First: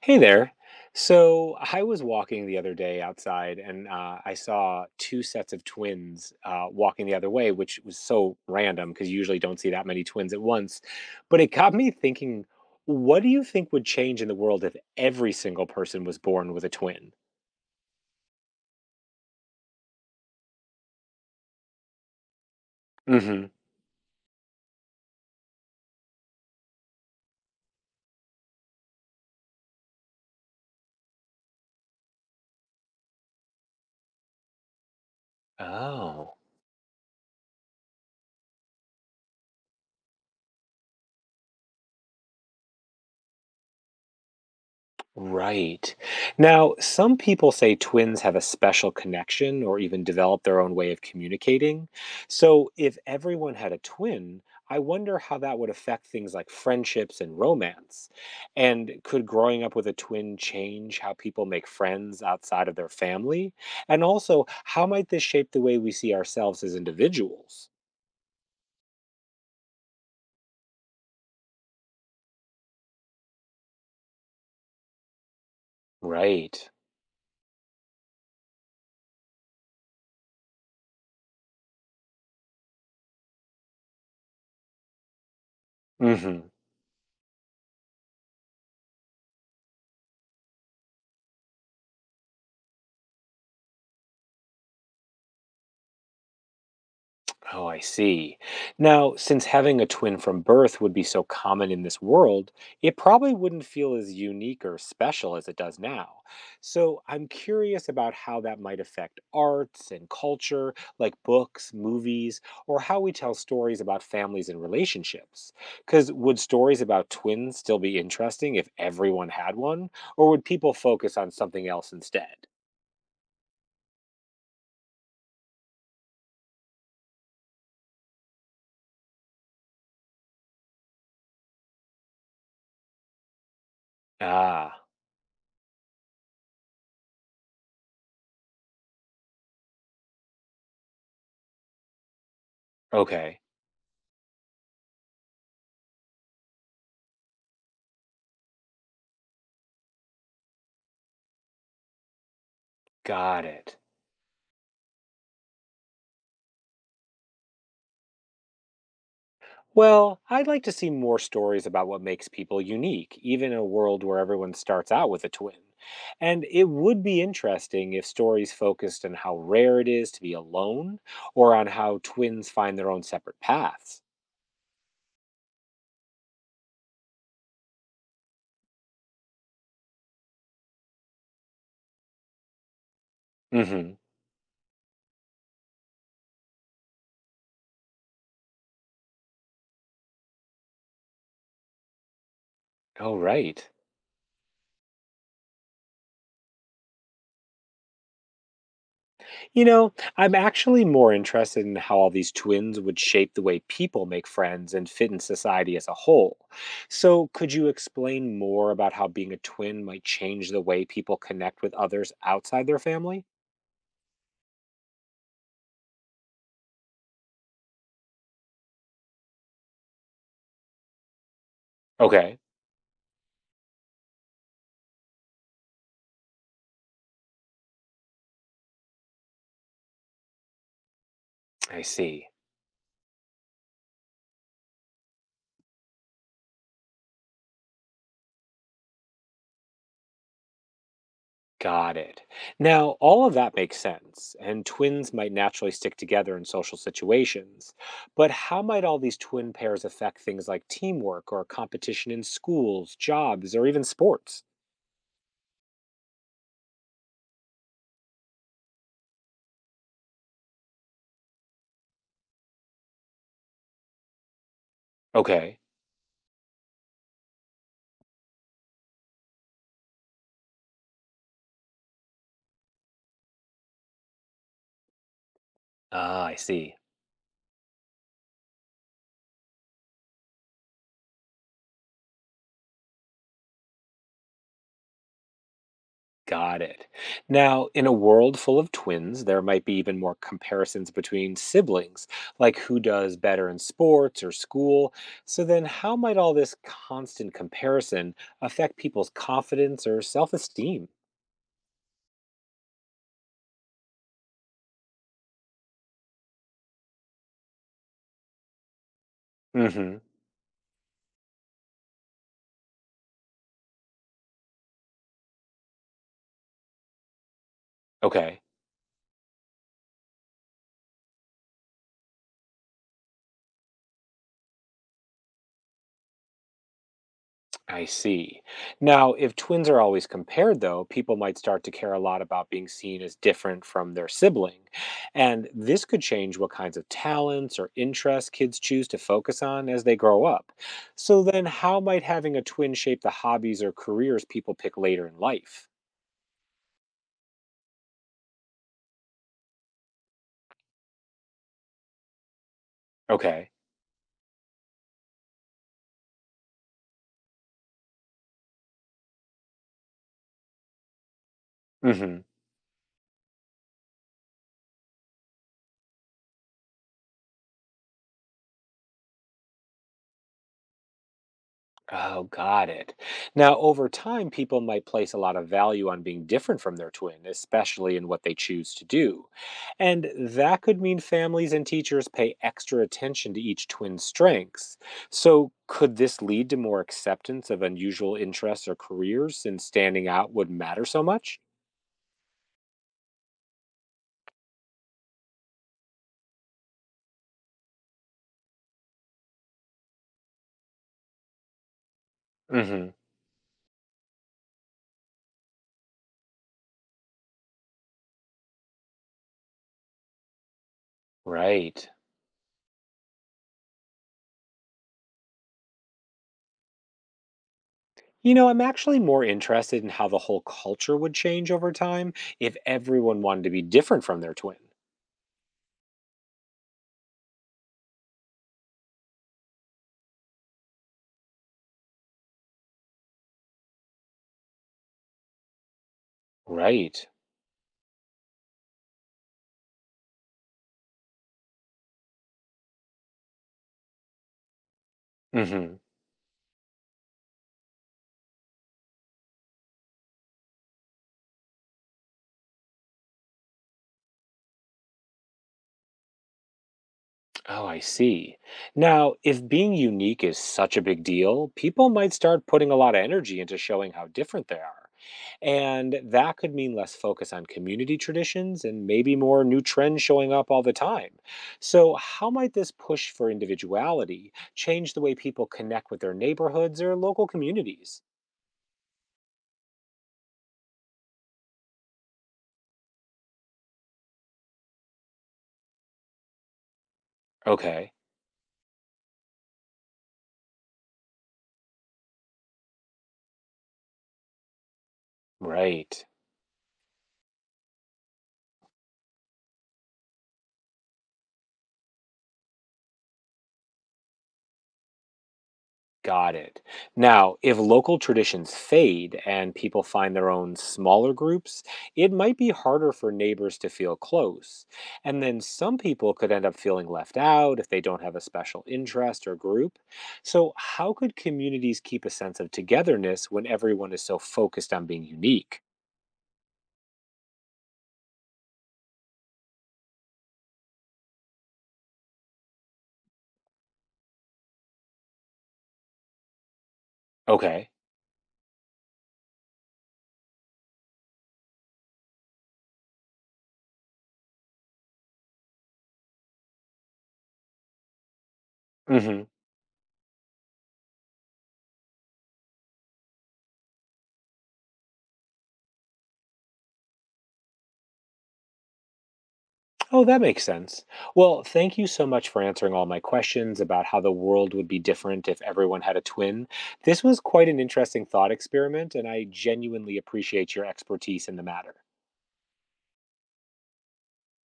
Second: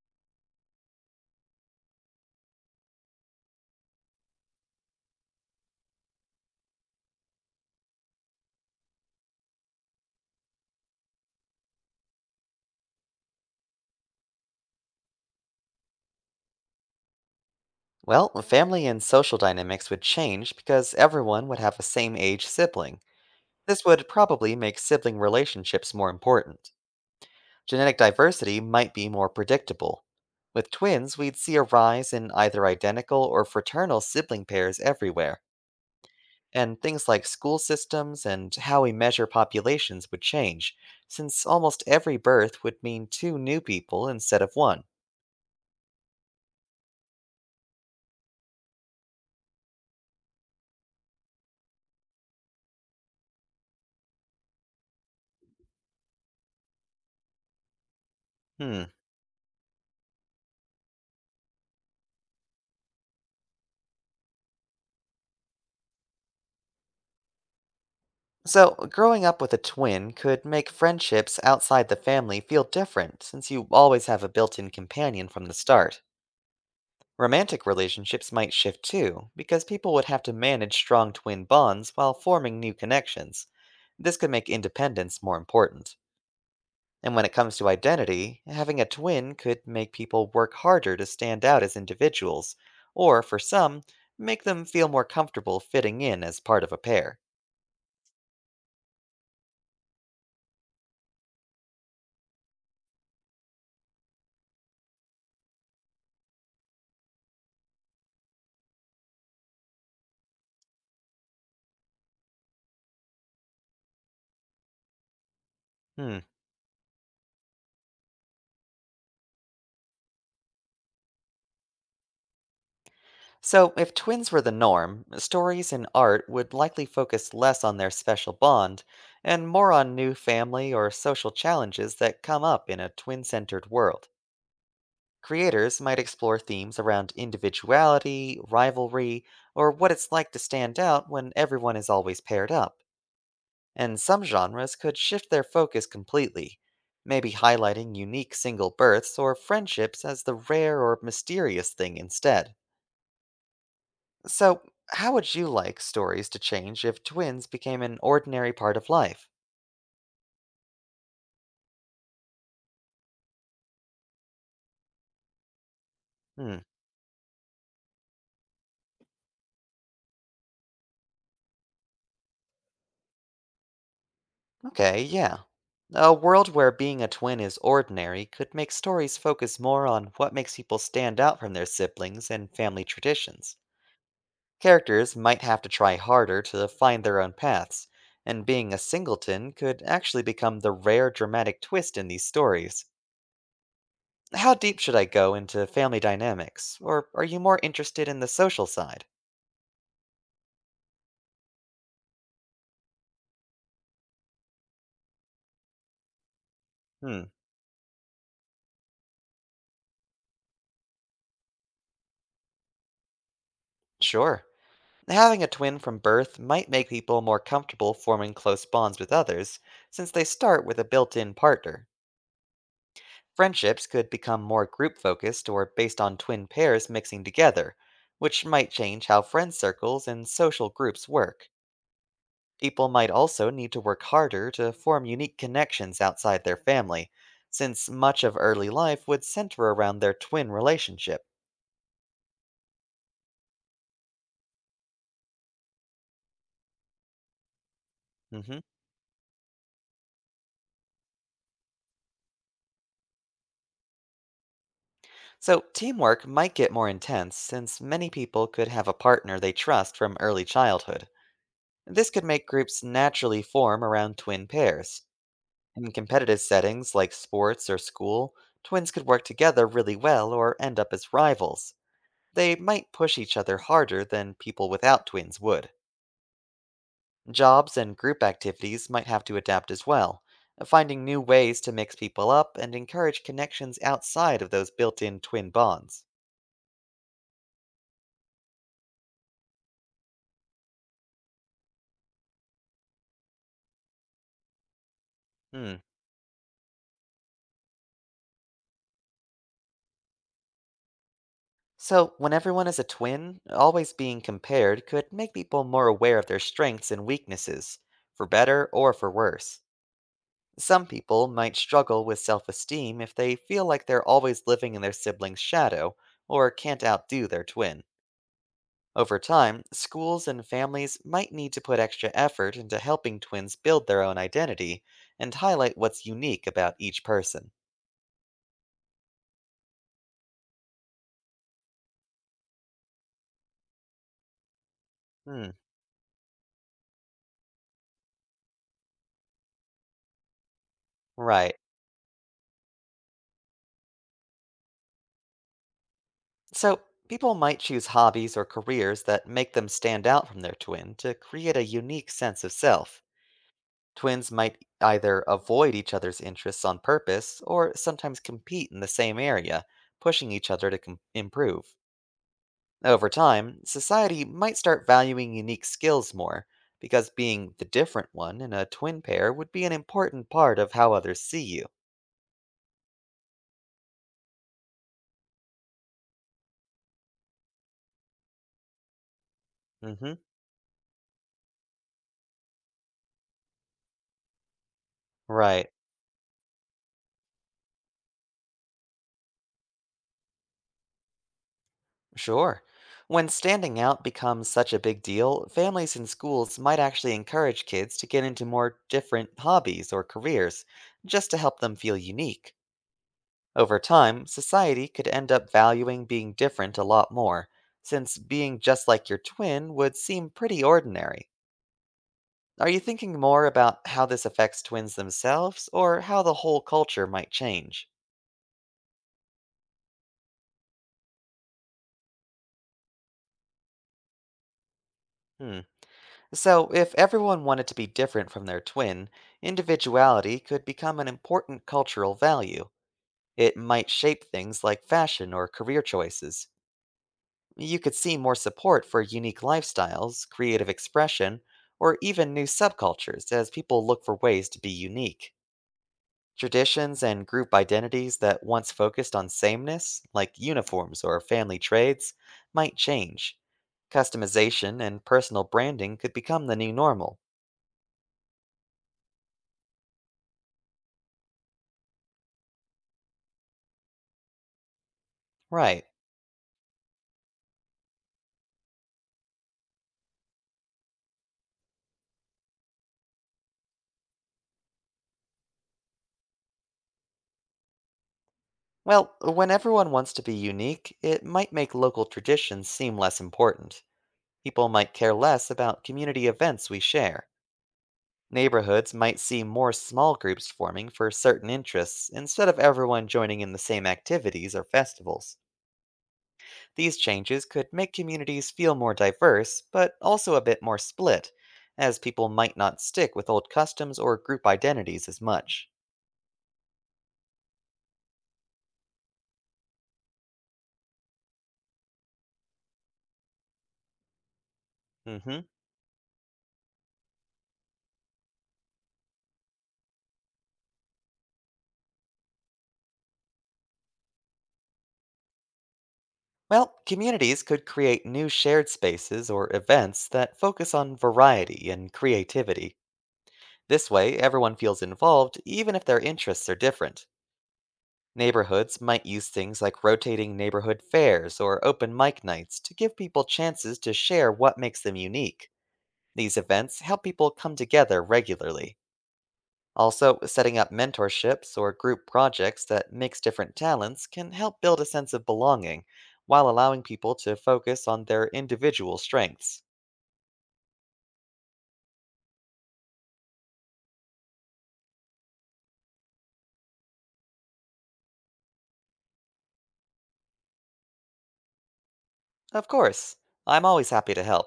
Hey there. So I was walking the other day outside and I saw two sets of twins walking the other way, which was so random because you usually don't see that many twins at once. But it got me thinking, what do you think would change in the world if every single person was born with a twin? Well, family and social dynamics would change because everyone would have a same age sibling. Hmm. This would probably make sibling relationships more important. Genetic diversity might be more predictable. With twins, we'd see a rise in either identical or fraternal sibling pairs everywhere, Oh. and things like school systems and how we measure populations would change, since almost every birth would mean two new people instead of one. Right. Now, some people say twins have a special connection or even develop their own way of communicating. So, if everyone had a twin, I wonder how that would affect things like friendships and romance. Hmm. And could growing up with a twin change how people make friends outside of their family? And also, how might this shape the way we see ourselves as individuals? So, growing up with a twin could make friendships outside the family feel different since you always have a built in companion from the start. Right. Romantic relationships might shift too, because people would have to manage strong twin bonds while forming new connections. This could make independence more important. Mhm. And when it comes to identity, having a twin could make people work harder to stand out as individuals, or for some, make them feel more comfortable fitting in as part of a pair. Oh, I see. Now, since having a twin from birth would be so common in this world, it probably wouldn't feel as unique or special as it does now. So, I'm curious about how that might affect arts and culture, like books, movies, or how we tell stories about families and relationships. Because Hmm. would stories about twins still be interesting if everyone had one, or would people focus on something else instead? So, if twins were the norm, stories and art would likely focus less on their special bond and more on new family or social challenges that come up in a twin centered world. Ah, Creators might explore themes around individuality, rivalry, or what it's like to stand out when everyone is always paired up. okay. And some genres could shift their focus completely, maybe highlighting unique single births or friendships as the rare or mysterious thing instead. Got it. So, how would you like stories to change if twins became an ordinary part of life? Well, I'd like to see more stories about what makes people unique, even in a world where everyone starts out with a twin. And Hmm, it would be interesting if stories focused on how rare it is to be alone or on how twins find their own separate paths. okay, yeah. A world where being a twin is ordinary could make stories focus more on what makes people stand out from their siblings and family traditions. Mm hmm. Characters might have to try harder to find their own paths, and being a singleton could actually become the rare dramatic twist in these stories. Oh, right. How deep should I go into family dynamics, or are you more interested in the social side? You know, I'm actually more interested in how all these twins would shape the way people make friends and fit in society as a whole. Hmm, So, could you explain more about how being a twin might change the way people connect with others outside their family? sure. Having a twin from birth might make people more comfortable forming close bonds with others, since they start with a built in partner. Okay, Friendships could become more group focused or based on twin pairs mixing together, which might change how friend circles and social groups work. I see. People might also need to work harder to form unique connections outside their family, since much of early life would center around their twin relationship. Got it. Now, all of that makes sense, and twins might naturally stick together in social situations. But Hmm. how might all these twin pairs affect things like teamwork or competition in schools, jobs, or even sports? So, teamwork might get more intense since many people could have a partner they trust from early childhood. This could make groups naturally form around twin pairs. Okay. In competitive settings like sports or school, twins could work together really well or end up as rivals. They might push each other harder than people without twins would. Ah, I see. Jobs and group activities might have to adapt as well, finding new ways to mix people up and encourage connections outside of those built in twin bonds. Got it. Now, in a world full of twins, there might be even more comparisons between siblings, like who does better in sports or school. So, then Hmm. how might all this constant comparison affect people's confidence or self esteem? So, when everyone is a twin, always being compared could make people more aware of their strengths and weaknesses, for better or for worse. Hmm. Some people might struggle with self esteem if they feel like they're always living in their sibling's shadow or can't outdo their twin. Okay. Over time, schools and families might need to put extra effort into helping twins build their own identity and highlight what's unique about each person. I see. Now, if twins are always compared, though, people might start to care a lot about being seen as different from their sibling. And Hmm, this could change what kinds of talents or interests kids choose to focus on as they grow up. So, then right. how might having a twin shape the hobbies or careers people pick later in life? So, people might choose hobbies or careers that make them stand out from their twin to create a unique sense of self. Okay. Twins might either avoid each other's interests on purpose or sometimes compete in the same area, pushing each other to improve. Mm hmm. Over time, society might start valuing unique skills more, because being the different one in a twin pair would be an important part of how others see you. Oh, got it. Now, over time, people might place a lot of value on being different from their twin, especially in what they choose to do. And hmm. that could mean families and teachers pay extra attention to each twin's strengths. So, Right. could this lead to more acceptance of unusual interests or careers since standing out would matter so much? Sure. When standing out becomes such a big deal, families and schools might actually encourage kids to get into more different hobbies or careers just to help them feel unique. Hmm. Over time, society could end up valuing being different a lot more, since being just like your twin would seem pretty ordinary. Right. Are you thinking more about how this affects twins themselves or how the whole culture might change? You know, I'm actually more interested in how the whole culture would change over time if everyone wanted to be different from their twin. Hmm. So, if everyone wanted to be different from their twin, individuality could become an important cultural value. It might shape things like fashion or career choices. Right. You could see more support for unique lifestyles, creative expression, or even new subcultures as people look for ways to be unique. Hmm. Traditions and group identities that once focused on sameness, like uniforms or family trades, might change. Customization and personal branding could become the new normal. Oh, I see. Now, if being unique is such a big deal, people might start putting a lot of energy into showing how different they are. Right. And that could mean less focus on community traditions and maybe more new trends showing up all the time. So, how might this push for individuality change the way people connect with their neighborhoods or local communities? Well, when everyone wants to be unique, it might make local traditions seem less important. People might care less about community events we share. Okay, Neighborhoods might see more small groups forming for certain interests instead of everyone joining in the same activities or festivals. right. These changes could make communities feel more diverse, but also a bit more split, as people might not stick with old customs or group identities as much. Got it. Now, if local traditions fade and people find their own smaller groups, it might be harder for neighbors to feel close. And Mm then hmm. some people could end up feeling left out if they don't have a special interest or group. So, how could communities keep a sense of togetherness when everyone is so focused on being unique? Well, communities could create new shared spaces or events that focus on variety and creativity. This way, everyone feels involved even if their interests are different. Okay. Neighborhoods might use things like rotating neighborhood fairs or open mic nights to give people chances to share what makes them unique. These events help people come together regularly. Mhm. Also, setting up mentorships or group projects that mix different talents can help build a sense of belonging while allowing people to focus on their individual strengths. Oh, that makes sense. Well, thank you so much for answering all my questions about how the world would be different if everyone had a twin. This was quite an interesting thought experiment, and I genuinely appreciate your expertise in the matter. Of course, I'm always happy to help.